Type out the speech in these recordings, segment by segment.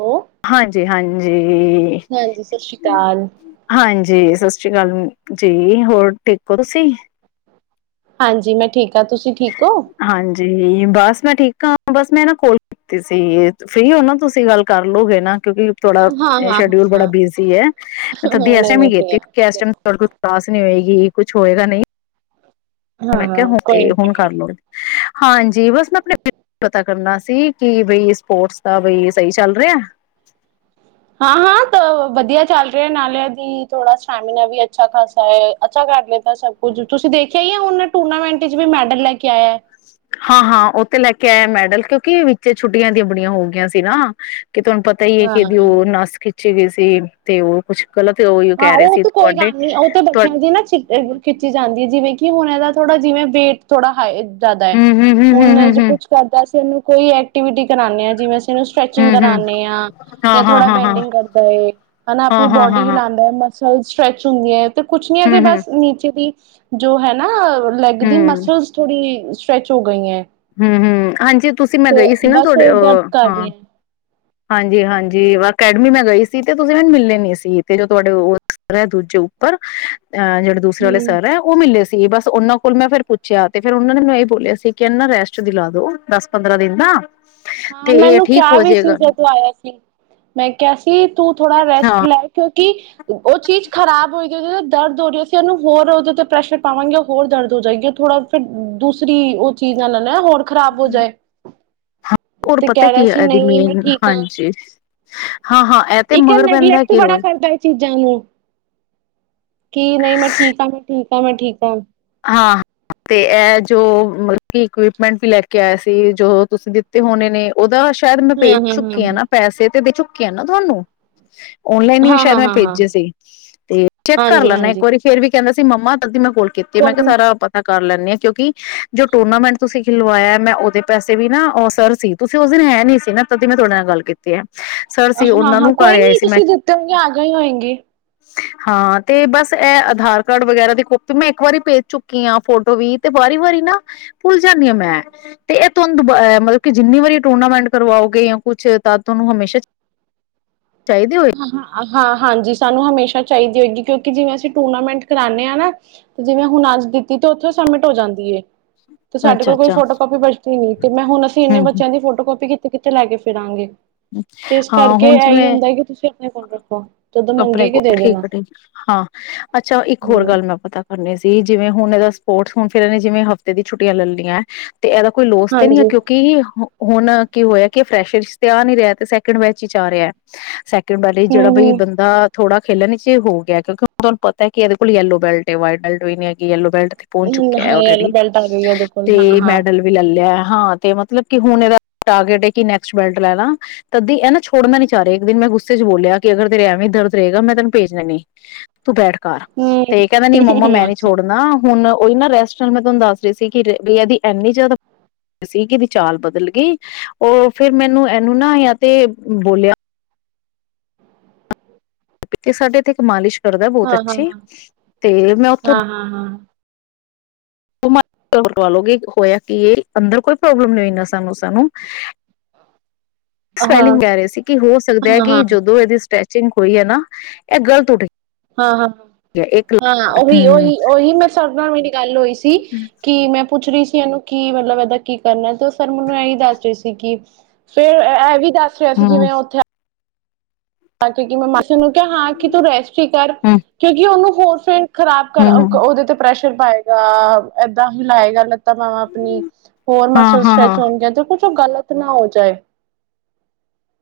Hello ਹਾਂਜੀ-ਹਾਂਜੀ ਹਾਂਜੀ ਸਤਿ ਸ਼੍ਰੀ ਜੀਜੀਜੀ ਅਕਾਲ ਹਾਂਜੀ ਸਤਿ ਸ਼੍ਰੀ ਅਕਾਲ। ਜੀ ਹੋਰ ਠੀਕ ਹੋ ਤੁਸੀਂ। ਹਾਂਜੀ ਮੈਂ‌‌ ਠੀਕ ਆ ਤੁਸੀਂ ਠੀਕ ਹੋ? ਹਾਂਜੀ ਬਸ ਮੈ ਠੀਕ ਆ ਬਸ ਮੈਂ ਨਾ ਕਾੱਲ ਕੀਤੀ ਸੀ ਫ੍ਰੀ ਹੋ ਨਾ ਤੁਸੀਂ ਗੱਲ ਕਰ ਲਓਗੇ ਨਾ ਕਿਉਂਕੀ ਤੁਹਾਡਾ ਹਾਂ ਹਾਂ ਹਾਂ ਸ਼ੈਡਿਊਲ ਬੜਾ ਹਾਂ ਬੀਸੀ ਹੈ। ਤਦੇ ਇਸ ਨਹੀਂ ਟਾਈਮ ਨਹੀਂ ਫ੍ਰੀ ਕੀਤੀ ਹਾਂ ਕਿਉਂਕਿ ਇਸ ਟਾਈਮ ਬੋਲੋ ਤੁਹਾਡੇ ਕੋਲ ਕਲਾਸ ਨੀ ਹੋਏਗੀ। ਕੀ ਕੁਝ ਹੋਏਗਾ ਨਹੀਂ ਮੈਂ ਕਿਹਾ ਹਾਂ ਹੁਣ ਤੇ ਕੋਈ ਨੀ ਹੁਣ ਕੋਈ ਕਰ ਨੀ ਲਓ ਹਾਂਜੀ ਬਸ ਮੈਂ ਆਪਣੇ ਪਤਾ ਕਰਨਾ ਸੀ ਕਿ ਬਈ ਸਪੋਰਟਸ ਦਾ ਬਈ ਸਹੀ ਚੱਲ ਰਿਹਾ ਹਾਂ- ਹਾਂ ਵਧੀਆ ਚੱਲ ਰਿਹਾ ਨਾਲੇ ਦੀ ਥੋੜਾ ਸੈਮੀਨਾਰ ਵੀ ਅੱਛਾ ਖਾਸਾ ਹੈ। ਅੱਛਾ ਕਰ ਲੇਣਦਾ ਸਭ ਕੁਝ ਤੁਸੀਂ ਦੇਖਿਆ ਹੀ ਆ ਹੁਣ ਟੂਰਨਾਮੈਂਟ ਚ ਵੀ ਮੈਡਲ ਲੈ ਕੇ ਆਇਆ। ਹਾਂ-ਹਾਂ ਉੱਹ ਤੇ ਲੈ ਕੇ ਆਇਆ ਮੈਡਲ ਕਿਉਂਕਿ ਵਿੱਚ ਛੁੱਟੀਆਂ ਦੀ ਬੁੜੀਆਂ ਹੋ ਗਈਆਂ ਸੀ ਨਾ ਕਿ ਤੁਹਾਨੂੰ ਪਤਾ ਹੀ ਹੈ ਕਿ ਹਾਂ ਜੋ ਨਾਸ ਤੇ ਅਸੀਂ ਤੇ ਉਹ ਕੁਛ ਗਲਤ ਉਹੀ ਹਾਂ ਕਹਿ ਰਹੇ ਉਹ ਸੀ ਤਾਂ ਕੋਈ ਤੁਹਾਡੇ ਗੱਲ ਨਹੀਂ ਉਹ ਤਾਂ ਤੁਹਾ ਬਚਿਆ ਦੀ ਨਾ ਚਿ ਖਿੱਚੀ ਜਾਂਦੀ ਹ ਜਿਵੇਂ ਕਿ ਹੁਣ ਇਹਦਾ ਥੋੜਾ ਜਿਵੇਂ ਬੇਸ ਥੋੜਾ ਹਾਏ ਜਿਆਦਾ ਹੂਣ ਐ, ਹੂੰ-ਹੂੰ-ਹੂੰ-ਹੂੰ-ਹੂੰ-ਹੂੰ ਉਹਨਾਂ ਜੀ ਕੁਝ ਕਰਦਾ ਐ ਤੈਨੂੰ ਕੋਈ ਐਕ ਐਕਟੀਵਿਟੀ ਕਰਾਨੇ ਆ ਜਿਵੇਂ ਅਸੀਂ ਇਹਨੂੰ ਸਟਰੈਚਿੰਗ ਹੂੰ-ਹੂੰ ਕਰਾਨੇ ਆਂ ਜਾਂ ਥੋੜਾ ਹਾਂ-ਹਾਂ-ਹਾਂ-ਹਾਂ ਬੈਂਡਿੰਗ ਕਰਦੇ ਹਨਾ ਆਪਣੀ ਬੋਡੀ ਹਾਂ-ਹਾਂ-ਹਾਂ-ਹਾਂ ਹਿਲਾੰਦ ਮਸਲ ਸਟਰ੍ਰੈਚ ਹੁੰਦੀਆਂ‌ ਕੁਛ ਨਹੀਂ ਅਜੇ ਹੂੰ-ਹੂੰ ਬਸ ਨੀਚੇ ਦੀ ਜੋ, ਹੈ, ਨਾ ਲੇਗ ਦੀ ਹੂੰ ਮਸਲ ਥੋਡੀ ਸੈਚੂ ਗਈ ਹ ਹੰ, ਹੰ, ਹਾਂਜੀ ਤੁਸੀਂ ਮੈਂ ਗਈ ਸੀ ਨਾ ਬਸ ਥੋਡੇ ਉਹ ਦਰਦ ਕਰ ਹਾਂ ਰਹੀ ਹੈ ਹਾਂਜੀ ਹਾਂਜੀ, ਵਾ ਅਕੈਡਮੀ ਮੈਂ ਗਈ ਸੀ ਤੇ ਤੁਸੀਂ ਮੈਨੂੰ ਮਿਲੇ ਨੀ ਸੀ, ਤੇ ਜੋ ਤੁਹਾਡੇ ਔ ਸਰ ਹੈ ਦੂਜੇ ਉੱਪਰ ਅਹ ਜੇੜੇ ਦੂਸਰੇ ਵਾਲੇ ਹਮ ਸਰ ਹੈ, ਓਹ ਮਿਲੇ ਸ ਬਸ ਔਨਾਂ ਕੋਲ ਮੈਂ ਫੇਰ ਪੁੱਛਿਆ, ਤੇ ਫੇਰ ਔਨਾਂ ਨੇ ਮੈਂਨੂੰ ਐ ਬੋਲਿਆ ਸੀ ਕਿ ਐਨੂ ਨਾ ਰੈਸਟ ਦੀ ਟ ਦਿਲਾ ਦੋ, ਦਸ ਪੰਦਰਾਂ ਦਿਨ ਦਾ। ਹਾਂ, ਮੈ ਤੇ ਐਨੂੰ ਕਿਆ ਠੀਕ ਹੋ ਵੀ ਸੀ ਜਾਏਗਾ ਜਦੋਂ ਆਯਾ ਸੀ, ਮੈਂ ਕਿਆ ਸੀ ਤੂੰ ਥੋੜਾ ਰੈਸਟ ਹਾਂ ਲੈ ਕਿਓ ਕਿ ਓਹ ਚੀਜ਼ ਖ਼ਰਾਬ ਹੋਏਗੀ ਓਦੇ, ਤੇ ਦਰਦ ਹੋ ਰੀ ਸੀ ਐਨੂੰ ਹੋਰ ਓਦੇ, ਤੇ ਪ੍ਰੈਸ਼ਰ ਪਾਵਾਂਗੇ ਔ ਹੋਰ ਦਰਦ ਹੋ ਜਾਏਗੀ ਔਰ ਥੋੜਾ ਫੇਰ ਦੂਸਰੀ ਓਹ ਚੀਜ਼ ਨਾਲ ਨ ਹੋਰ ਖ਼ਰਾਬ ਹੋ ਜਾਏ। ਹੋਰ ਤੇ ਪਤਾ ਕਹਿ ਰਿਹਾ ਕੀ ਐ ਸੀ ਐਦੀ ਨਹੀਂ ਮੈਂ ਠੀਕ ਹਾਂ ਮੇਨ--ਹਾਂਜੀ। ਇੱਕ ਨੇਗਲੈਕਟ ਬੜਾ ਰੋਜ਼ ਕਰਦਾ ਐ ਚੀਜ਼ਾਂ ਨੂੰ। ਕੀ ਨਹੀਂ, ਮੈਂ ਠੀਕ ਹਾਂ! ਮੈਂ ਠੀਕ ਹਾਂ, ਮੈਂ ਠੀਕ ਹਾਂ। ਹਾਂ, ਤੇ ਐ ਜੋ ਮਤਲਬ ਇਕਪਮੈਂਟ ਵੀ ਲੈ ਕੇ ਆਇਆ ਸੀ, ਜੋ ਤੁਸੀਂ ਦਿੱਤੇ ਹੋਣੇ ਨੇ ਔਦਾ ਸੈ਼ਦ ਮੈਂ ਪੇਜ ਹਾਂ ਹਾਂ ਚੁੱਕੀ ਆ ਨਾ ਪੈਸੇ। ਤੇ ਦੇ ਚੁੱਕੀ ਆ ਨਾ ਤੁਹਾਨੂੰ। ਓਨਲਾਈਨ ਹੀ ਹਾਂ ਹਾਂ ਸੈ਼ਦ ਹਾਂ ਹਾਂ ਮੈਂ ਹਾਂ ਹਾਂ ਭੇਜੇ ਸੀ, ਤੇ ਚੈੱਕ ਕਰ ਹਾਂਜੀ ਲੈਂਣਾ ਇੱਕ ਹਾਂਜੀ ਵਾਰੀ ਫੇਰ ਵੀ। ਕੈੰਦਾ ਸੀ, ਮੰਮਾ! ਤਦੀ ਮੈਂ ਕੋਲ ਤੇ ਮੈਂ ਕੋਈ ਕਿਆ ਨੀ ਸਾਰਾ ਪਤਾ ਕਰ ਲੈਂਣੇ ਆਂ, ਕਿਉਂਕਿ ਜੋ ਟੂਰਨਾਮੈਂਟ ਤੁਸੀਂ ਖਿਲੋ ਵਾਇਆ ਮੈਂ ਔਦੇ ਪੈਸੇ ਵੀ ਨਾ ਔ ਸਰ ਸੀ, ਤੁਸੀਂ ਉਸ ਦਿਨ ਹੈ ਨੀ ਸੀ ਨਾ, ਤਦੀ ਮੈਂ ਤੁਹਾਡੇ ਨਾਲ ਗੱਲ ਕੀਤੀ ਹੈ। ਸਰ ਸੀ ਹਾਂ, ਉਹਨਾਂ ਹਾਂ, ਨੂੰ ਘਰ ਕੋਈ ਆਏ ਨੀ ਸੀ ਮੈਂ ਤੁਸੀਂ ਦਿੱਤੇ ਹੋਏਗੇ ਆ ਗਏ ਹੋਂਗੇ। ਹਾਂ, ਤੇ ਬਸ! ਐ ਆਧਾਰ ਕਾਰਡ ਵਗੈਰਾ ਦੀ ਕਾਪੀ ਮੈਂ ਇੱਕ ਵਾਰੀ ਭੇਜ ਚੁੱਕੀ ਆਂ। ਫੋਟੋ ਵੀ, ਤੇ ਵਾਰੀ ਵਾਰੀ ਨਾ ਭੁੱਲ ਜਾਂਣੀ ਆਂ ਮੈਂ, ਤੇ ਐ ਤੁਵਾਨੁ ਦੁਬਾ ਅ ਮਤਲਬ ਕਿ ਜਿੰਨੀ ਵਾਰੀ ਐ ਟੂਰਨਾਮੈਂਟ ਕਰਵਾਓਗੇ ਯਾ ਕੁਛ ਤਾਂ ਤੁਵਾਨੂੰ ਹਮੇਸ਼ਾ ਚਾਹੀਦੇ ਹੋਏ ਹਾਂ, ਹਾਂਜੀ, ਸਾਨੂੰ ਹਮੇਸ਼ਾ ਚਾਹੀਦੀ ਹੋਏਗੀ ਕਿਉਂਕਿ ਜਿਵੇਂ ਅਸੀਂ ਟੂਰਨਾਮੈਂਟ ਕਰਾਂਨੇ ਆਂ, ਨਾ, ਤੇ ਜਿਵੇਂ ਹੁਣ ਅੱਜ ਦਿੱਤੀ ਤੇ ਔਥੇ ਸਬਮਿਟ ਹੋ ਜਾਂਦੀ ਏ। ਤੇ ਸਾਡੇ ਅੱਛਾ ਕੋਲ ਕੋਈ ਅੱਛਾ ਫੋਟੋ ਕਾਪੀ ਬਚਦੀ ਨੀ ਤੇ ਮੈਂ ਹੁਣ ਅਸੀਂ ਇੰਨੇ ਹਮ ਹਮ ਬੱਚਿਆਂ ਦੀ ਫੋਟੋ ਕਾਪੀ ਕੀਤ ਤੇ ਕਿੱਥੇ ਲੈ ਕੇ ਫਿਰਾਂਗੇ। ਤੇ ਇਸ ਕਰਕੇ ਐਹੀ ਹੁੰਦੈ ਕਿ ਤੁਸੀਂ ਆਪਣੇ ਕੋਲ ਆ ਰੱਖੋ ਜਦੋਂ ਅਪਣੇ ਮੰਗੇਗੀ ਕੋਲ ਦੇ ਠੀਕ ਦੇਣਾ ਹੈ ਠੀਕ ਹੈ। ਹਾਂ, ਅੱਛਾ ਇੱਕ ਹੋਰ ਹੂੰ ਗੱਲ ਮੈਂ ਪਤਾ ਕਰਨੀ ਸੀ ਜਿਵੇਂ ਹੁਣ ਐਦਾ ਸਪੋਰਟਸ ਹੁਣ ਫੇਰ ਐਨੇ ਜਿਵੇਂ ਹਫ਼ਤੇ ਦੀ ਛੁੱਟਿਆਂ ਲੈ ਲਈਐਂ ਤੇ ਐਦਾ ਕੋਈ ਲੋਸ ਤੇ ਨੀ ਐ, ਹਾਂਜੀ ਕਿਉਂਕਿ ਹੁਣ ਕੀ ਹੋਯੈ ਕਿ ਫਰੈਸ਼ਰ ਤੇ ਆ ਨੀ ਰਿਆ ਐ ਤੇ ਸੈਕਿੰਡ ਬੈਚ ਇਚ ਆ ਰਿਐ। ਬਾਰੇ ਜਿਹੜਾ ਬਈ ਹੂੰ-ਹੂੰ ਬੰਦਾ ਥੋੜਾ ਖੇਲਣ ਚ ਹੋ ਗਿਐ, ਕਿਉਂਕਿ ਹੁਣ ਤੁਹਾਨੂੰ ਪਤੈ ਕਿ ਐਦੇ ਕੋਲੋ ਯੈਲੋ ਬੈਲੱਟ ਏ ਵਾਈਟ ਬੈਲੱਟ ਵੀ ਨੀ ਹੈ। ਯੈਲੋ ਬੈਲਟ ਤੇ ਪੋਚ ਚੁੱਕਿਐ ਹਾਂ ਯੈਲੋ ਔਲਰੇਡੀ ਬੈਲਟ ਆ ਗਈ ਇਹਦੇ ਕੋਲ ਤੇ ਹਾਂ-ਹਾਂ ਮੈਡਲ ਵੀ ਲੈ ਲਿਐ। ਹਾਂ ਤੇ ਮਤਲਬ ਕਿ ਹੁਣ ਇਹਦਾ ਟਾਰਗੇਟ ਹੈ ਕਿ ਨੈਕਸਟ ਬੈਲਟ ਲੈਣਾ, ਤਦੀ ਇਹ ਨਾ ਛੋੜਨਾ ਨੀ ਚਾਹ ਰਿਹਾ ਇੱਕ ਦਿਨ ਮੈਂ ਗੁੱਸ ਚ ਬੋਲਿਆ ਕਿ ਅਗਰ ਤੇਰੇ ਐਵੇਂ ਦਰਦ ਰਹੇਗਾ ਮੈਂ ਤੈਨੂੰ ਭੇਜਣਾ ਈ ਨੀ ਤੂ ਬੈਠ। ਘਰ ਹੂੰ ਤੇ ਕਹਿੰਦਾ ਨੀ ਮੰਮਾ ਮੈਂ ਨੀ ਅੱਛਾ ਛੋੜਨਾ ਹੁਣ ਓਹੀ ਨਾ ਰੈਸਟ ਮੈਂ ਤੁਹਾਨੂੰ ਦੱਸ ਰਹੀ ਸੀ ਕਿ ਬਈ ਇਹਦੀ ਇੰਨੀ ਜ਼ਿਆਦਾ ਸੀ ਕਿ ਇਹਦੀ ਚਾਲ ਬਦਲ ਗਈ ਉਹ ਫੇਿਰ ਮੈਨੂੰ ਇਹਨੂੰ ਨਾ ਯਾ ਤੇ ਬੋਲਿਆ ਸਾਡੇ ਇੱਥੇ ਇੱਕ ਮਾਲਿਸ਼ ਕਰਦਾ ਏ ਬਹੁਤ ਅੱਛੀ ਹਾਂ-ਹਾਂ-ਹਾਂ ਤੇ ਮੈਂ ਉੱਥੋਂ ਹਾਂ-ਹਾਂ-ਹਾਂ ਵਾ ਲਓਗੇ ਹੋਇਆ ਕੀ ਏ ਅੰਦਰ ਕੋਈ ਪ੍ਰੋਬਲਮ ਨਹੀਂ ਹੋਈ ਨਸਾਂ ਨੁਸਾਂ ਨੂੰ। ਹਾਂ ਸਵੈਲਿੰਗ ਕਹਿ ਰਹੇ ਸੀ ਕਿ ਹੋ ਸਕਦਾ ਹੈ ਕਿ ਹਾਂ-ਹਾਂ ਜਦੋਂ ਇਹਦੀ ਸਟੈਚ ਕੋਈ ਹੈ ਨਾ ਇਹ ਗਲਤ ਉਠ ਹਾਂ ਹਾਂ ਹਾਂ ਉਹੀ ਹਮ ਉਹੀ ਉਹੀ ਮੈਂ ਸ ਮੇਰੀ ਗੱਲ ਹੋਈ ਸੀ। ਸੀ ਕਿ ਮੈਂ ਪੁੱਛ ਰਹੀ ਸੀ ਇਹਨੂੰ ਕੀ ਮਤਲਬ ਇਹਦਾ ਕੀ ਕਰਨਾ ਐ ਤੇ ਉਹ ਸਰ ਮੈਨੂੰ ਇਹੀ ਦੱਸ ਰਹੇ ਸੀ ਕਿ ਫੇਰ ਇਹ ਵੀ ਦੱਸ ਰਿਹਾ ਸੀ ਹੂੰ, ਜਿਵੇਂ ਉੱਥੇ ਤਾਂ ਕਿਉਂਕਿ ਮੈਂ ਮ ਕਿਹਾ ਹਾਂ ਕਿ ਤੂੰ ਰੈਸਟ ਹੀ ਕਰ ਹੂੰ, ਕਿਉਂਕਿ ਉਹਨੂੰ ਹੋਰ ਫੇਰ। ਖਰਾਬ ਕਰ ਓ ਕ ਹੂੰ। ਉਹਦੇ ਤੇ ਪ੍ਰੈਸ਼ਰ ਫਿਰ ਪਾਏਗਾ ਏਦਾਂ ਹੀ ਲਾਏਗਾ ਲ ਤਾ ਬਾਵਾਂ ਆਪਣੀ ਹੋਰ ਹਾਂ, ਮਸਲਸ ਹਾਂ, ਸਟੈਚ ਹਾਂ, ਹੋਣਗੀਆਂ ਤੇ ਕੁਛ ਗ਼ਲਤ ਨਾ ਹੋ ਜਾਏ।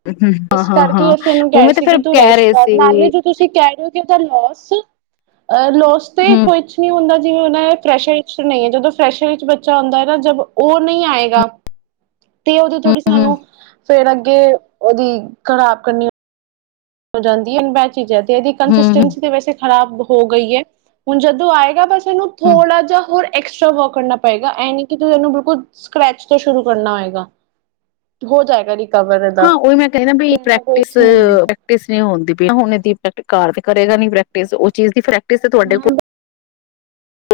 ਹਮ ਹਾਂ ਇਸ ਹਾਂ ਕਰਕੇ ਹਾਂ। ਅਸੀਂ ਇਹਨੂੰ ਕਹਿ ਰਹੀ ਉਵੇਂ ਤੇ ਸੀ ਫੇਰ ਕਿ ਤੂੰ ਕਹਿ ਰੈਸਟ ਰਹੇ ਕਰ ਸੀ ਨਾਲੇ ਜੋ ਤੁਸੀਂ ਕਹਿ ਰੇ ਕਿਦਾ ਲੋਸ। ਅਹ ਲੋਸ ਤੇ ਹੂੰ, ਕੁਛ ਨਹੀਂ ਹੁੰਦਾ ਜਿਵੇਂ ਹੁਨ ਫਰੈਸ਼ਰ ਵਿੱਚ ਨਹੀਂ ਹੈ ਜਦੋਂ ਫਰੈਸ਼ਰ ਵਿੱਚ ਬੱਚਾ ਆਉਂਦਾ ਹੈ ਨਾ ਜਬ ਉਹ ਨਹੀਂ ਆਏਗਾ। ਤੇ ਓਦੋ ਹੂੰ, ਥੋੜੀ ਹੂੰ, ਸਾਨੂੰ ਫੇਰ ਅੱਗੇ ਉਹਦੀ ਖਰਾਬ ਕਰਨੀ ਹੋ ਜਾਂਦੀ ਹਨ ਬੈ ਤੀਜ਼ਾਂ ਤੇ ਇਹਦੀ ਹੂੰ, ਕੰਸਿਸਟੈਂਸੀ ਤੇ ਵੈਸੇ ਖਰਾਬ ਹੋ ਗਈ ਏ ਹੁਨ ਜਦੋਂ ਆਏਗਾ ਬਸ ਏਨੂੰ ਹੂੰ। ਥੋੜਾਣ ਜਾ ਹੋਰ ਐਕਸਟਰਾ ਵਰਕ ਕਰਨਾ ਪਏਗਾ ਇਹ ਨੀ ਕਿ ਤੂ ਇਹਨੂੰ ਬਿਲਕੁਲ ਸਕ੍ਰੈਚ ਤੋਂ ਸ਼ੁਰੂ ਕਰਨਾ ਅਏਗਾ। ਹੋ ਜਾਏਗਾ। ਰਿਕਵਰ ਇਹਦਾ ਹਾਂ ਉਹੀ ਮੈਂ ਕਹਿਨਾ ਬਈ ਤੇ ਇਨਾ ਕੋਈ ਪ੍ਰੈਕਟਿਸ ਨਹੀਂ ਪ੍ਰੈਕਟਿਸ ਨੀਹੁਣਦੀ ਪ ਹੁ ਨੀ ਪ੍ਰੈਕਟਿਸ ਉਹ ਚੀਜ਼ ਦੀ ਪ੍ਰੈਕਟਿਸ ਦੀ ਹੈ ਤੁਹਾਡੇ ਕੋਲ ਹਾਂ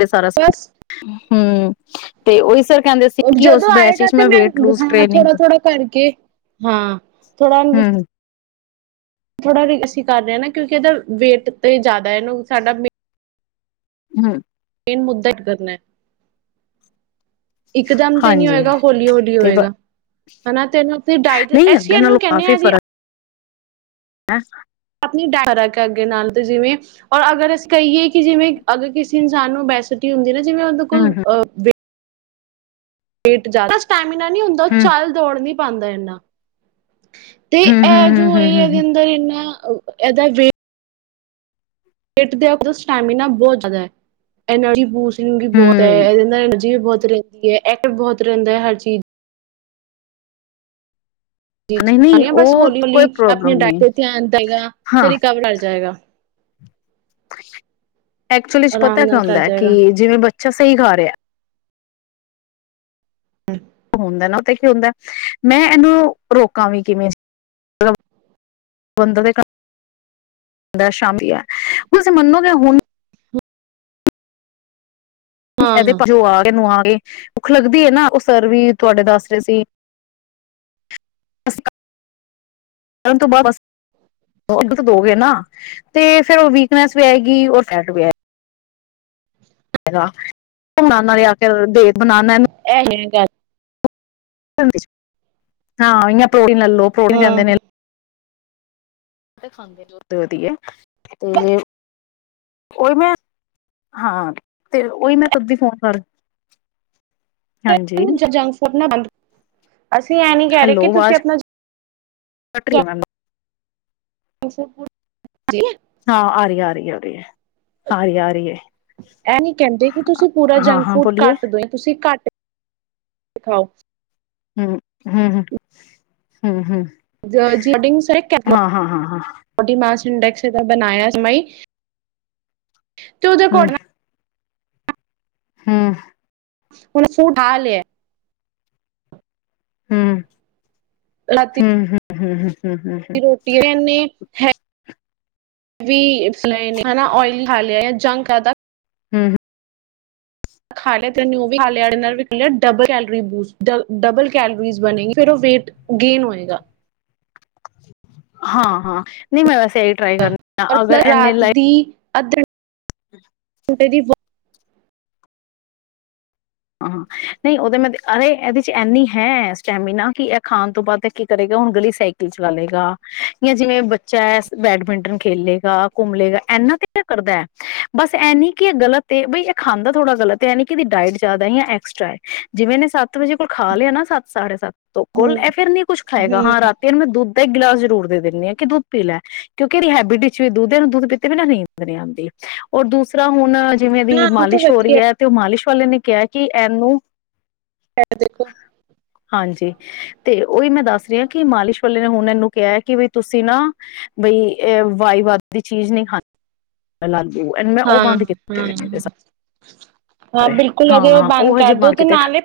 ਏਹ ਸਾਰਾ ਬਸ ਹਮ ਤੇ ਉਹੀ ਸਿਰ ਜਦੋ ਆਏਗਾ ਤੇ ਮੈਂ ਹਾਂ ਟ੍ਰੇਨਿੰਗ ਥੋੜਾ ਥੋੜਾ ਕਰਕੇ ਹਾਂ ਥੋੜਾ ਹੂੰ, ਥੋੜਾ ਵੀ ਅਸੀ ਕਰ ਰਹੇ ਹਾਂ ਨਾ ਕਿਉਂਕਿ ਇਹਦਾ ਵੇਟ ਤੇ ਜ਼ਾਦਾ ਇਹਨੂੰ ਸਾਡਾ ਮੇ ਹਮ ਮੇਨ ਮੁੱਦਾ ਕਰਨਾ [inaudible] ਇਕ ਦਮ ਤੇ ਨਹੀਂ ਹਾਂਜੀ ਹੋਏਗਾ ਹੌਲੀ ਹੌਲੀ ਤੇ ਬ- ਹੋਏਗਾ ਹਨਾ ਤੇ ਇਹਨਾਂ ਤੇ ਡਾਇਟ ਨਹੀਂ ਅਸੀਂ ਅੱਗੇ ਇਹਨੂੰ ਕਹਿੰਦੇ ਹਾਂ ਜ ਹੈ ਅੱਗੇ ਨਾਲ ਤ ਜਿਵੇਂ ਔਰ ਅਗਰ ਅਸੀਂ ਕਹੀਏ ਕਿ ਜਿਵੇਂ ਅਗਰ ਕਿਸੇ ਇਨਸਾਨ ਨੂੰ ਬੈਸਟੀ ਹੁੰਦੀ ਹੈ ਨਾ ਜਿਵੇਂ ਉਹਦੇ ਹੂੰ, ਅਕੋਲ ਹੂੰ, ਅਹ ਵੇਟ ਜਾਦਾ [inaudible] ੲਨਾ ਨੀ ਹੁੰਦਾ ਉਹ ਹੂੰ, ਚੱਲ ਦੌੜਨੀ ਪਾਂਦਾ ਇੰਨਾ ਤੇ ਹੂੰ, ਹੂੰ, ਇਹ ਹੂੰ, ਜੋ ਇਹ ਹੂੰ, ਏਹਦੇ ਹੂੰ। ਅੰਦਰ ਇੰਨਾ ਇਹਦਾ ਵੇਟ [inaudible] ਪਿੱਟ ਦੇ ਸਟੈਮੀਨਾ ਬਹੁਤ ਜ਼ਿਆਦਾ ਹੈ ਐਨਰਜੀ ਬੂਸਟ ਬਹੁਤ ਹੂੰ। [inaudible] ਬਹੁਤ ਰਏਦੀ ਹੈ ਐਕਟ ਬਹੁਤ ਰਹਿੰਦਾ ਹੈ ਹਰ ਚੀਜ਼ ਨਹੀਂ ਨਹੀਂ ਬਸ ਉਹ ਹੌਲੀ ਕੋਈ ਹੌਲੀ ਅਪਨੀ ਪ੍ਰੋਬਲਮ ਡਾਇਟ ਨਹੀਂ ਤੇ ਧਿਆਨ ਦੇਏਗਾ ਤਰਿਕਾ ਵੀ ਰਾਲ ਜਾਏਗਾ ਬ [inaudible] ਐਕਚੁਲੀ ਚ ਆਰਾਮ ਪਤਾ ਕੲਆ ਨਾਲ ਕਰ ਹੁੰਦਾ ਹੈ ਕਿ ਜਾਏਗਾ ਜਿਵੇਂ ਬੱਚਾ ਸਹੀ ਖਾ ਰਿਹਾ ਹਮ [unintelligible] ਹੁੰਦਾ ਨਾ ਉ ਤੇ ਕੀ ਹੁੰਦਾ ਮੈਂ ਇਹਨੂੰ ਰੋਕਾਂ ਵੀ ਕਿਵੇਂ ਮਤਲਬ ਬੰਦਾ [unintelligible] ਸ਼ਾਮ ਆ ਤੁਸੀ ਮੰਨੋਗੇ ਹੁਣ ਇਹਦੇ ਹਾਂ [unintelligible] ਆ ਭੁੱਖ ਲੱਗਦੀ ਏ ਨਾ ਉਹ ਸਰ ਵੀ ਤੁਹਾਡੇ ਦੱਸ ਰਹੇ ਸੀ ਅਸੀਂ ਕਰਨ ਤੋਂ ਬਾਅਦ ਬਸ ਦੋਗੇ ਨਾ ਤੇ ਫਿਰ ਉਹ ਵੀਕਨੈਸ ਵੀ ਆਏਗੀ ਉਹ ਫੈਟ ਵੀ ਆਏਗੀ ਘੁੰਮਣ ਨਾਲ ਆ ਕੇ ਦੇ ਬਣਾਨਾ ਇਹ ਹੇ ਗੱਲ ਹਾਂ ਪ੍ਰੋਟੀਨ ੋ ਪ੍ਰੇਟੀਨ ਕਹਿੰਦੇ ਨੇ ਹਮ ਾਂ ਵਧੀਐ ਤੇ ਓਹੀ ਮੈਂ ਹਾਂ ਤੇ ਉਹੀ ਮੈਂ ਤਦੀ ਫੋਨ ਕਰ ਹਾਂਜੀ ਜੰਕ ਫੂਡ ਨਾ ਬੰਦ ਅਸੀਂ ਇਹ ਨੀ ਕਹਿ ਰਹੇ ਕਿ ਤੁਸੀਂ ਆਪਣਾ ਕਟਰੀ [unintelligible] ਅਛਾ [unintelligible] [inaudible] ਹਾਂ ਆ ਰਹੀ ਆ ਰਹੀ ਆ ਰਹੀ ਹੈ ਆ ਰਹੀ ਆ ਰਹੀ ਹੈ ਇਹ ਨੀ ਕਹਿੰਦੇ ਕਿ ਤੁਸੀਂ ਪੂਰਾ ਹਾਂ ਜੰਕ ਹਾਂ ਫੂਡ ਬੋਲੀਏ ਘੱਟ ਦੋ ਤੁਸੀਂ ਘੱਟ ਸਿਖਾਓ ਹਮ ਹਮ ਹਮ ਹਮ ਹਮ ਸ ਮ ਹਾਂ ਹਾਂ [unintelligible] [inaudible] ਇੰਡੈਕਸ ਦਾ ਬਣਾਇਆ ਮਈ ਜੋ ਦੋ ਕੋਟਨਾ ਹਮ ਉਹਨੇ ਸੂ ਠਾਹ ਲਿਆ ਹਮ ਹਮ ਹਮ ਹਮ ਹਮ ਰੋਟੀੇ ਹੈ ਔਇਲੀ ਖਾ ਲਿਆ ਜੰਕ ਆਦਾ ਹਮ ਖਾ ਲਿਆ ਤੇੈ ਉਹ ਵੀ ਖਾ ਲਿਆ ਏਦੇ ਨਾਲ ਲਿਆ ਡਬਲ ਕਲੋਰੀ ਬੂਸ ਡਬਲ ਕੈਲੋਰੀ ਬਣੇਗੀ ਫਿਰ ਉਹ ਵੇਟ ਗੇਨ ਹੋਏਗਾ ਹਾਂ ਹਾਂ ਨਹੀ ਮੈਂ ਵੈਸ ਸਹੀ ਟਰਾਈ ਕਰਨੀ ਹ ਅਗਰ ਐਨੇ ਲਈ ਅੱਧ ੇ ਦੀ ਹਾਂ ਨਹੀਂ ਉਹਦੇ ਮੈਂ ਅ ਇਹਦੇ ਚ ਇੰਨੀ ਹੈ ਸਟੈਮੀਨਾ ਕਿ ਖਾਣ ਤੋਂ ਬਾਅਦ ਕੀ ਕਰੇਗਾ ਹੁਣ ਗਲੀ ਸਾਈਕਲ ਚਲਾ ਲਏਗਾ ਜਾਂ ਜਿਵੇਂ ਬਚ ਚਾਏ ਏਸ ਬੈਡਮਿੰਟਨ ਖੇਲੇਗਾ ਘੁੰਮਲੇਗਾ ਇੰਨਾ ਕਿਥੇ ਕਰਦਾ ਐ। ਬਸ ਐ ਨੀਂ ਕਿ ਗਲਤ ਏ ਬਈ ਇਹ ਖਾਂਦਾ ਥੋੜਾ ਗਲਤ ਐਨੀਂ ਕਿ ਜ਼ਿਆਦਾ ਹੀ ਐਕਸਟਰਾ ਐ ਜਿਵੇਂ ਏਨੇਂ ਸੱਤ ਵਜੇ ਕੋਲ ਖਾ ਲਿਆ ਨਾ ਸੱਤ ਸਾਢੇ ਸੱਤ ਤੋਂ ਹੂੰ ਕੋਲ ਇਹ ਫਿਰ ਨੀ ਕੁਝ ਖਾਏਗਾ ਹੂੰ ਹਾਂ, ਰਾਤੀ ਉਹ ਨੂੰ ਮੈਂ ਦੁੱਧ ਇੱਕ ਗਿਲਾਸ ਜ਼ਰੂਰ ਦੇ ਦਿੰਦੀ ਆਂ ਕਿ ਦੁੱਧ ਪੀ ਲੈ, ਕਿਉਂਕਿ ਇਹਦੀ ਹੈਬਿਟ ਵਿੱਚ ਵੀ ਦੁੱਧ ਇਹਨੂੰ ਦੁੱਧ ਪੀਤੇ ਬਿਨਾਂ ਨੀਂਦ ਨੀਂ ਆਂਦੀ ਔਰ ਦੂਸ ਤਰ੍ਹਾਂ ਹੁਣ ਜਿਵੇਂ ਦੀ ਹਾਂ ਉਹ ਤਾਂ ਮਾਲਿਸ਼ ਹੋ ਰਹੀ ਵਧੀਆ ਐ ਤੇ ਉਹ ਮਾਲਿਸ਼ ਪਾਲੇ ਨੀਂ ਕਿਆ ਕਿ ਇਹਨੂੰ ਦੇਖੋ ਹਾਂਜੀ ਤੇ ਉਹੀ ਮੈਂ ਦੱਸ ਦੱਸ ਰਏ ਕਿ ਮਾਲਿਸ਼ ਵਾਲੇ ਨੇ ਹੁਣ ਇਹਨੂੰ ਕਿਹਾ ਕਿ ਬਈ ਤੁਸੀਂ ਨਾ ਬਈ ਏ ਵਾਈ ਵਦ ਦੀ ਚੀਜ਼ ਨਹੀਂ ਖਾਣੀ ਲਾਲੂ ਮੈਂ ਉਹ ਹਾਂ ਬੰਦ ਕੀਤੇ ਹਾਂ ਹੋਏ ਨੇ ਹਾਂ ਸਾਰੇ ਬਿਲਕੁਲ ਅਦੇ ਉਹ ਬੰਦ ਕਰਦੋ ਤੇ ਨਾਲੇ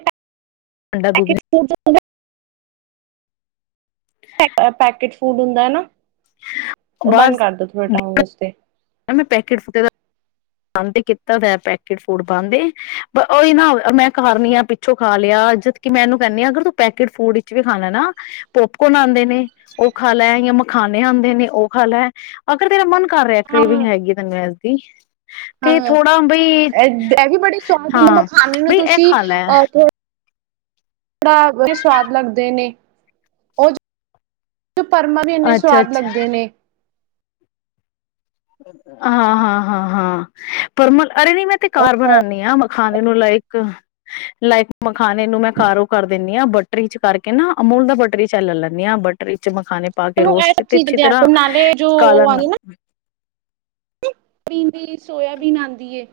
ਅਠੰਡਾ ਦੁੱਧ ਨੀਂ [unintelligible] ਪੈ ਪੈਕੇਟ ਫੂਡ ਹੁੰਦਾ ਐਨਾਂ ਉਹ ਬੰਦ ਬਸ ਕਰਦੋ ਥੋੜੇ ਟਾਈਮ ਵਾਸਤੇ ਮੈਂ ਪੈਕੇਟ ਫੁਟੇ ਦਾ ਬੰਦ ਕੀਤਾ ਦਾ ਪੈਕਟ ਫੂਡ ਬੰਦ ਏ ਉਈ ਨਾਂ ਮੈਂ ਕਰਣੀ ਆਂ ਪਿੱਛੋਂ ਖਾ ਲਿਆ ਜਦਕਿ ਮੈਂ ਇਹਨੂੰ ਕਹਿੰਣੀ ਆਂ ਅਗਰ ਤੂੰ ਪੈਕੇਟ ਫੂਡ ਵਿੱਚ ਵੀ ਖਾਨਾ ਨਾਂ ਪੋਪਕੋਰਨ ਆਂਦੇ ਨੇ, ਉਹ ਖਾ ਲੈ ਜਾਂ ਮਖਾਨੇ ਆਂਦੇ ਨੇ ਉਹ ਖਾ ਲੈ ਅਗਰ ਤੇਰਾ ਮਨ ਕਰ ਰਿਐ ਹਾਂ ਕਰੇਵਿੰਗ ਹੈਗੀ ਤੈਨੂੰ ਏ ਕੀ? ਹਾਂ ਇਹ ਵੀ ਬੜੇ ਸਵਾਦ ਹੁੰਦੇ ਹਾਂ ਮਖਾਨਣੇ ਨੂੰ ਬਈ ਇਹ ਤੁਸੀਂ ਖਾ ਲੈ ਅ ਬੜਾ ਬ ਸਵਾਦ ਲੱਗਦੇ ਨੇ ਉਹ ਪਰਮਾ ਵੀ ਇੰਨੇ ਅੱਛਾ ਸਵਾਦ ਅੱਛਾ ਲੱਗਦੇ ਨੇ ਹਾਂ ਹਾਂ ਹਾਂ ਹਾਂ ਪਰ ਮ ਅਰੇ ਨੀ ਮੈਂ ਤੇ ਕਾਰ ਉਹ ਬਣਾਣੀ ਆਂ ਮ ਖਾਣੇ ਨੂੰ ਲਾਈਕ ਲਾਈਕ ਮ ਖਾਣੇੇ ਨੂੰ ਮੈਂ ਕਾਰੋ ਕਰ ਦਿੰਦੀ ਆਂ ਬ ਬਟਰੀ ਚ ਕਰਕੇ ਨਾ ਅਮੂਲ ਦਾ ਬਟਰੀ ਚਾਏ ਲੈਲੈਂਣੀ ਆਂ ਬਟਰੀ ਚ ਮ ਖਾਣੇ ਪਾ ਕੇ ਤੁਹਾਨੂੰ ਇਹ ਰੋਸਟ ਸਭ ਕਿਤੇ ਚੀਜ਼ਾਂ ਅੱਛੀ ਦਿਆ ਤਰ੍ਹਾਂ ਕਰੋ ਨਾਲੇ ਜੋ ਕਾਲਾ ਨਮਕ ਪੀਂਦੀ ਸੋਇਆਬੀਨ ਆਂਦੀ ਐ।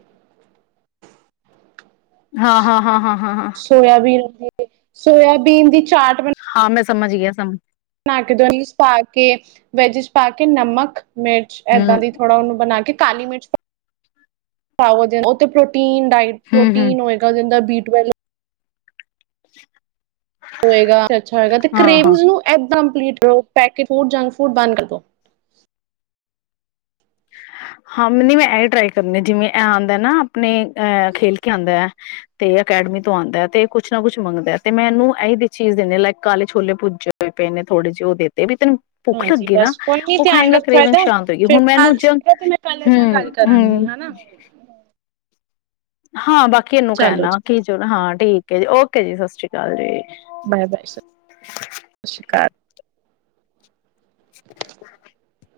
ਹਾਂ ਹਾਂ ਹਾਂ ਹਾਂ ਹਾਂ ਹਾਂ। ਸੋਇਆਬੀਨ ਆਂਦੀ ਸੋਇਆਬੀਨ ਦੀ ਚਾਟ ਹਾਂ ਮੈਂ ਸਮਝ ਗਿਆ ਸਾਨੂੰ ਬਣਾ ਕੇ ਦੋਨੀ ਪਾ ਕੇ ਵੈਜ ਚ ਪਾ ਕੇ ਨਮਕ ਮਿਰਚ ਹਮ ਏਦਾਂ ਦੀ ਥੋੜਾ ਉਹਨੂੰ ਬਣਾ ਕੇ ਕਾਲੀ ਮਿਰਚ ਉਹ ਤੇ ਪ੍ਰੋਟੀਨ ਡਾਇਟ ਹਮ ਹਮ ਪ੍ਰੋਟੀਨ ਹੋਏਗਾ ਜਦਾ ਬੀ [inaudible] [unintelligible] ਹੋਏਗਾਾ ਅੱਛਾ ਹੋਏਗਾ ਤੇ ਹਾਂ ਹਾਂ ਕੇਮਜ਼ ਨੂੰ ਇਦਮ [inaudible] ਪੈਕੇਟ ਹੋ ਜੰਕ ਫੂਡ ਬੰਦ ਕਰ ਦਿ ਹਾਂ ਮੈ ਮੈਂ ਇਹ ਟ੍ਰਈ ਕਰਨੀ ਜਿਵੇਂ ਇਹ ਆਂਦਾ ਨਾ ਆਪਣੇ ਅ ਖੇਲ ਕੇ ਆਂਦਾ ਤੇ ਅਕੈਡਮੀ ਤੋਂ ਆਉਂਦਾ ਹੈ ਤੇ ਕੁਛ ਨਾ ਕੁਛ ਮੰਗਦਾ ਹੈ ਤੇ ਮੈਂ ਇਹਨੂੰ ਇਹੀ ਚੀਜ਼ ਦੇ ਲਾਇਕ ਕਾਲੇ ਛੋਲੇ ਭੁੱਜੇ ਹੋਏ ਪਏ ਨੇ ਥੋੜੇ ਜਿਹੇ ਉਹ ਵੀ ਤੈਨੂੰ ਭੁੱਖ ਹਾਂਜੀ ਲੱਗੇ ਨਾ ਬਸ ਕੋਈ ਨੀ ਉਹ ਖਾਏਗਾ ਕਰੇਵੰਗ ਸ਼ਾਂਤ ਹੋਏਗੀ ਹੁਣ ਮੈਨੂੰ ਠੀਕ ਤੇ ਮੈਂ ਕੱਲ ਇਹਦੇ ਨਾਲ ਹਮ ਗੱਲ ਕਰਾਂਗੀ ਹਮ ਹਨਾ ਹਾਂ ਬਾ ਕਿਨੂੰ ਚਲੋ ਕਹਿਣਾ ਜੀ ਕੀ ਚ ਹਾਂ ਠੀਕ ਹੈ ਜੀ ਓਕੇ ਜੀ ਸਤਿ ਸ਼੍ਰੀ ਅਕਾਲ ਜੀ ਬਾਏ ਬਾਏ ਸ ਸਤਿ ਸ਼੍ਰੀ ਅਕਾਲ [unintelligible]